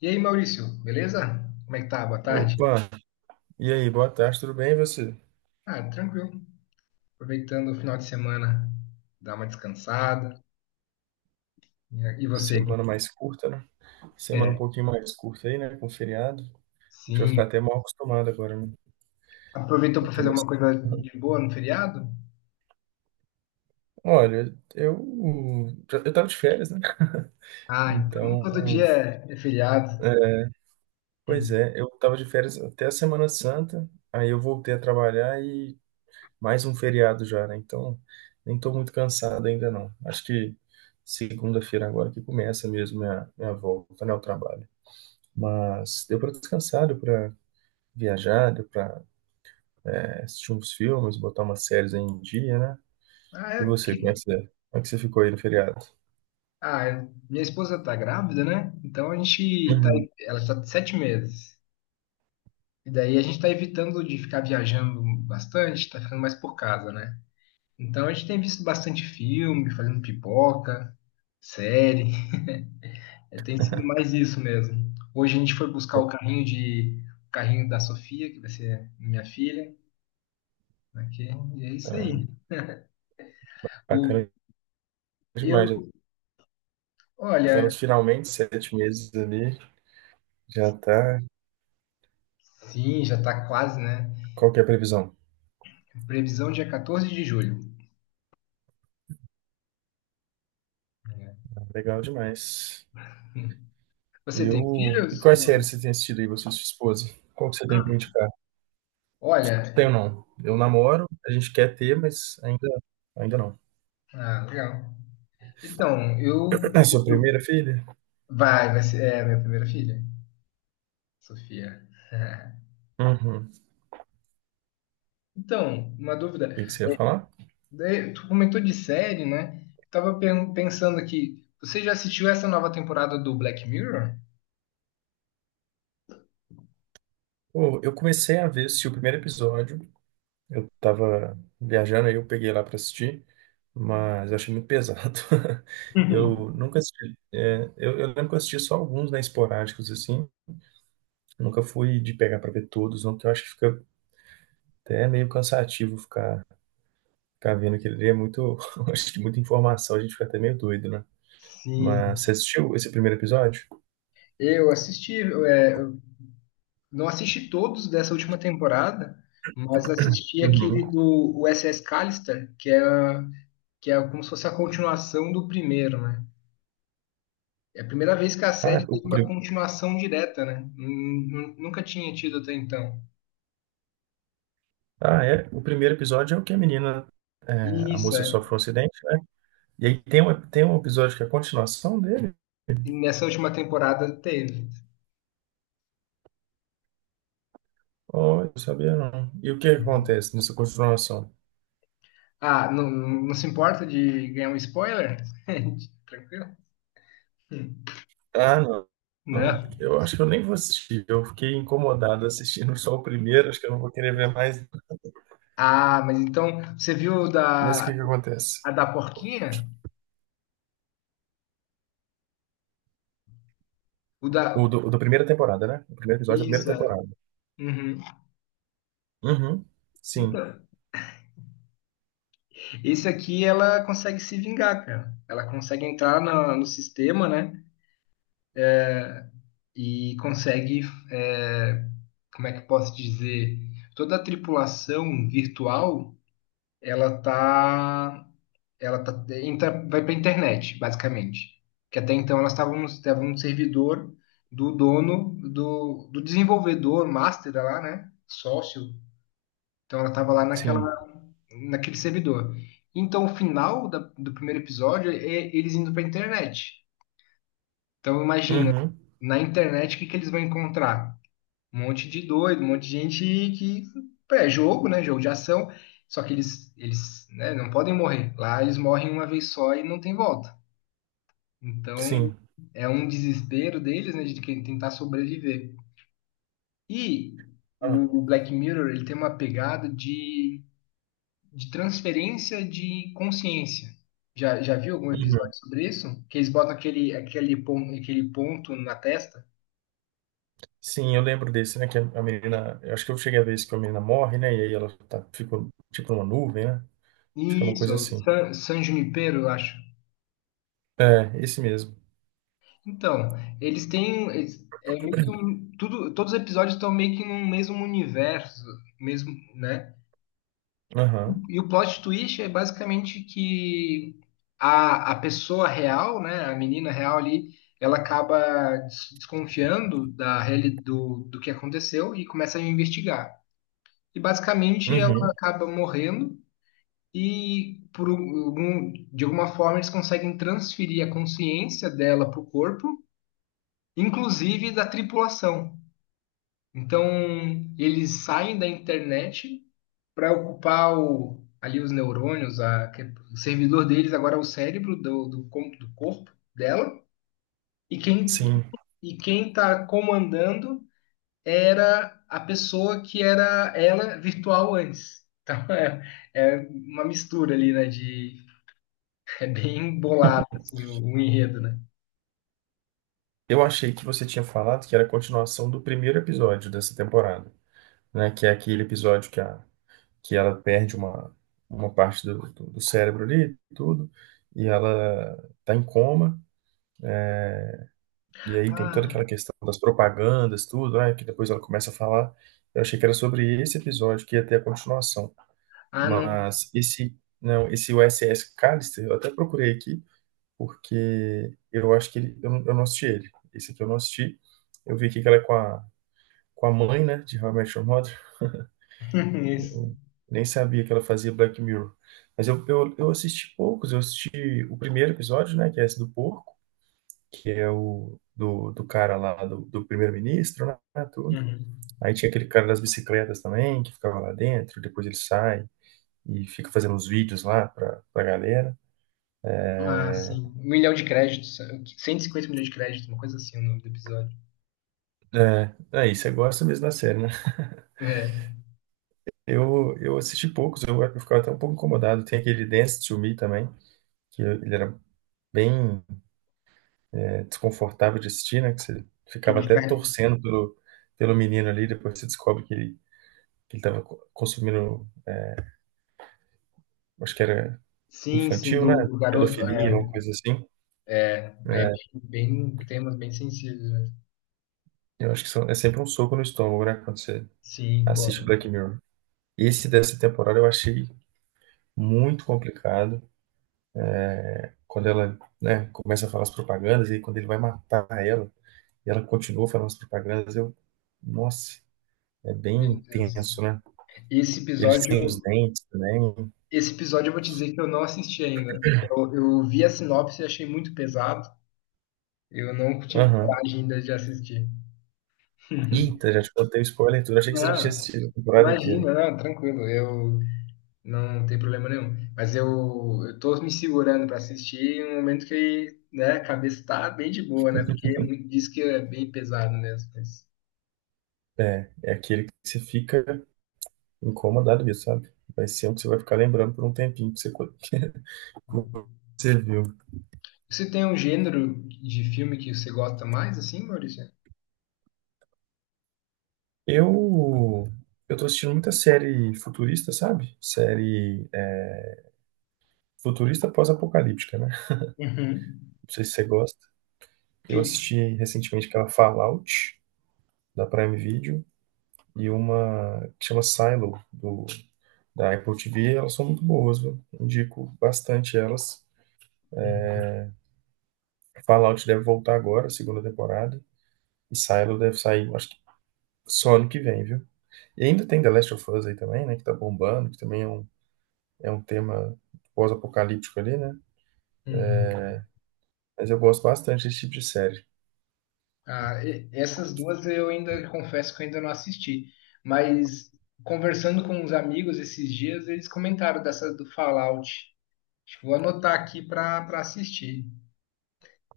E aí, Maurício, beleza? Como é que tá? Boa tarde. Opa, e aí, boa tarde, tudo bem e você? Ah, tranquilo. Aproveitando o final de semana, dar uma descansada. E você? Semana mais curta, né? Semana um É, pouquinho mais curta aí, né? Com feriado. A gente vai ficar sim. até mal acostumado agora, né? Aproveitou Eu para fazer tenho umas- alguma coisa de boa no feriado? Olha, eu tava de férias, né? Ah, então Então, todo dia é feriado. é, pois Hum. é, eu tava de férias até a Semana Santa, aí eu voltei a trabalhar e mais um feriado já, né? Então, nem tô muito cansado ainda não. Acho que segunda-feira agora que começa mesmo minha volta, né, ao trabalho. Mas deu para descansar, viajar, deu pra assistir uns filmes, botar umas séries aí em dia, né? Ah, E é você, que... como é que você ficou aí no feriado? ah, é- minha esposa tá grávida, né? Então a gente tá. Uhum. Ela está de sete meses. E daí a gente tá evitando de ficar viajando bastante, tá ficando mais por casa, né? Então a gente tem visto bastante filme, fazendo pipoca, série. É, tem sido mais isso mesmo. Hoje a gente foi buscar Já o carrinho da Sofia, que vai ser minha filha, aqui, e é isso aí. tá. O, Bacana demais, já eu, tá olha, nos finalmente sete meses ali, já tá. sim, já está quase, né? Qual que é a previsão? Previsão dia 14 de julho. Legal demais. Você E, tem e filhos? quais séries você tem assistido aí, você e sua esposa? Qual que você tem Ah, pra indicar? olha, Tenho não. Eu namoro, a gente quer ter, mas ainda não. ah, legal. Então, eu, É sua eu- primeira filha? Vai, é minha primeira filha, Sofia. Uhum. O Então, uma dúvida. que que você ia falar? Daí, tu comentou de série, né? Tava pensando aqui, você já assistiu essa nova temporada do Black Mirror? Pô, eu comecei a ver, assisti o primeiro episódio. Eu tava viajando aí, eu peguei lá pra assistir, mas eu achei muito pesado. Eu nunca assisti. Eu lembro que eu assisti só alguns, né, esporádicos, assim. Nunca fui de pegar pra ver todos, não, porque eu acho que fica até meio cansativo ficar vendo aquele ali. É muito. Acho que muita informação, a gente fica até meio doido, né? Sim, Mas você assistiu esse primeiro episódio? eu assisti, eu não assisti todos dessa última temporada, mas assisti Uhum. aquele do USS Callister, que é como se fosse a continuação do primeiro, né? É a primeira vez que a Ah, série o, teve uma pri- continuação direta, né? Nunca tinha tido até então. ah, é. O primeiro episódio é o que E a isso, moça é. sofre um acidente, né? E aí tem tem um episódio que é a continuação dele. E nessa última temporada teve. Oh, eu sabia não. E o que acontece nessa continuação? Ah, não, não se importa de ganhar um spoiler? Tranquilo? Ah, não. Não, Não. eu acho que eu nem vou assistir. Eu fiquei incomodado assistindo só o primeiro, acho que eu não vou querer ver mais. Ah, mas então, você viu Mas o que que acontece? a da porquinha? O O da. do, o da primeira temporada, né? O primeiro episódio da primeira Isso, é. temporada. Uhum. Uhum. Sim, Então, esse aqui ela consegue se vingar, cara. Ela consegue entrar no sistema, né? E consegue, é, como é que eu posso dizer? Toda a tripulação virtual, ela tá Ela tá, entra, vai para a internet, basicamente. Que até então elas estavam estavam no servidor do desenvolvedor, master lá, né? Sócio. Então ela estava sim. naquele servidor. Então o final do primeiro episódio é eles indo para a internet. Então imagina, Uhum. na internet que eles vão encontrar? Um monte de doido, um monte de gente que é jogo, né? Jogo de ação. Só que eles, né, não podem morrer. Lá eles morrem uma vez só e não tem volta. Então, Sim. é um desespero deles, né, de tentar sobreviver. E Ah, o Black Mirror, ele tem uma pegada de transferência de consciência. Já viu algum uhum. episódio sobre isso? Que eles botam aquele ponto na testa? Sim, eu lembro desse, né? Que a menina. Eu acho que eu cheguei a ver isso, que a menina morre, né? E aí ela tá, fica tipo numa nuvem, né? Acho que é uma Isso, é coisa o assim. San Junipero, eu acho. É, esse mesmo. Então, é meio que um, tudo, todos os episódios estão meio que num mesmo universo, mesmo, né? Aham. E o plot twist é basicamente que a pessoa real, né, a menina real ali, ela acaba desconfiando da do que aconteceu e começa a investigar. E basicamente ela Uhum. acaba morrendo e de alguma forma eles conseguem transferir a consciência dela para o corpo, inclusive da tripulação. Então eles saem da internet para ocupar o- ali os neurônios, o servidor deles agora é o cérebro do corpo dela, e quem Sim. e quem está comandando era a pessoa que era ela virtual antes. Então é, é uma mistura ali, né? De, é bem bolado assim, o enredo, né? Eu achei que você tinha falado que era a continuação do primeiro episódio dessa temporada, né? Que é aquele episódio que, que ela perde uma parte do cérebro ali, tudo, e ela tá em coma, e aí tem toda Ah, aquela questão das propagandas, tudo, né? Que depois ela começa a falar. Eu achei que era sobre esse episódio que ia ter a continuação, ah, não. mas esse, não, esse USS Callister, eu até procurei aqui, porque eu acho que ele, eu não assisti ele. Esse aqui eu não assisti. Eu vi aqui que ela é com a mãe, né, de How I Met Your Mother. Isso. Eu nem sabia que ela fazia Black Mirror. Mas eu assisti poucos. Eu assisti o primeiro episódio, né, que é esse do porco, que é o do cara lá, do primeiro-ministro, né, tudo. Uhum. Aí tinha aquele cara das bicicletas também, que ficava lá dentro. Depois ele sai e fica fazendo uns vídeos lá pra galera. Ah, sim. Um milhão de créditos. Cento e cinquenta milhões de créditos, uma coisa assim, o nome do episódio. É, aí você gosta mesmo da série, né? É, Eu assisti poucos, eu ficava até um pouco incomodado. Tem aquele Dance to Me também, que ele era bem é desconfortável de assistir, né? Que você que ficava ele até fica torcendo pelo, pelo menino ali, depois você descobre que que ele tava consumindo, acho que era sim, sim, infantil, né? Do garoto, Pedofilia, uma é, coisa assim. é bem- temas bem sensíveis, né? Eu acho que é sempre um soco no estômago, né? Quando você Sim, pô, assiste Black Mirror. Esse dessa temporada eu achei muito complicado. Quando ela, né, começa a falar as propagandas, e aí quando ele vai matar ela, e ela continua falando as propagandas, eu. Nossa, é bem meu Deus. intenso, né? Esse Eles episódio, têm os dentes também. esse episódio eu vou te dizer que eu não assisti ainda. Eu vi a sinopse e achei muito pesado. Eu não tive Aham. coragem ainda de assistir. Eita, já te contei o spoiler e tudo. Achei que você já tinha Não, assistido a temporada inteira. imagina, não, tranquilo, eu não tem problema nenhum. Mas eu tô me segurando para assistir em um momento que, né, a cabeça tá bem de boa, né? Porque é muito- diz que é bem pesado mesmo. É, é aquele que você fica incomodado mesmo, sabe? Vai ser um que você vai ficar lembrando por um tempinho que você, você viu. Você tem um gênero de filme que você gosta mais, assim, Maurício? Eu, eu tô assistindo muita série futurista, sabe? Série futurista pós-apocalíptica, né? Uhum. Não sei se você gosta. Eu Que- assisti recentemente aquela Fallout, da Prime Video, e uma que chama Silo, da Apple TV. Elas são muito boas, viu? Indico bastante elas. Uhum. Fallout deve voltar agora, segunda temporada. E Silo deve sair, acho que só ano que vem, viu? E ainda tem The Last of Us aí também, né? Que tá bombando, que também é é um tema pós-apocalíptico ali, né? Uhum. Mas eu gosto bastante desse tipo de série. Essas duas eu ainda confesso que eu ainda não assisti, mas conversando com uns amigos esses dias, eles comentaram dessa do Fallout. Acho que vou anotar aqui para assistir.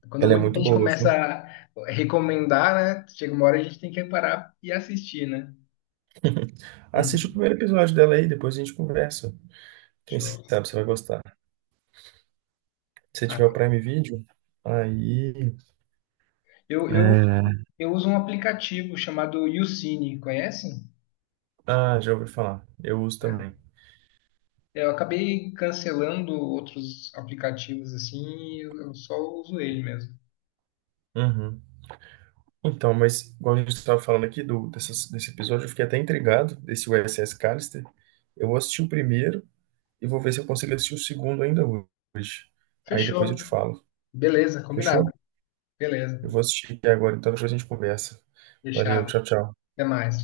Quando Ela é muita muito gente boa, começa viu? a recomendar, né? Chega uma hora a gente tem que parar e assistir, né? Assiste o Uhum. primeiro episódio dela aí, depois a gente conversa. Quem Show. sabe você vai gostar. Se Ah, tiver o Prime Video, aí. eu, eu, É. eu uso um aplicativo chamado YouCine, conhece? Ah, já ouvi falar. Eu uso também. Eu acabei cancelando outros aplicativos assim, e eu só uso ele mesmo. Uhum. Então, mas igual a gente estava falando aqui desse episódio, eu fiquei até intrigado desse USS Callister. Eu vou assistir o primeiro e vou ver se eu consigo assistir o segundo ainda hoje. Aí depois eu te Fechou. falo. Beleza, combinado. Fechou? Beleza, Eu vou assistir aqui agora, então depois a gente conversa. Valeu, fechado. tchau, tchau. Até mais.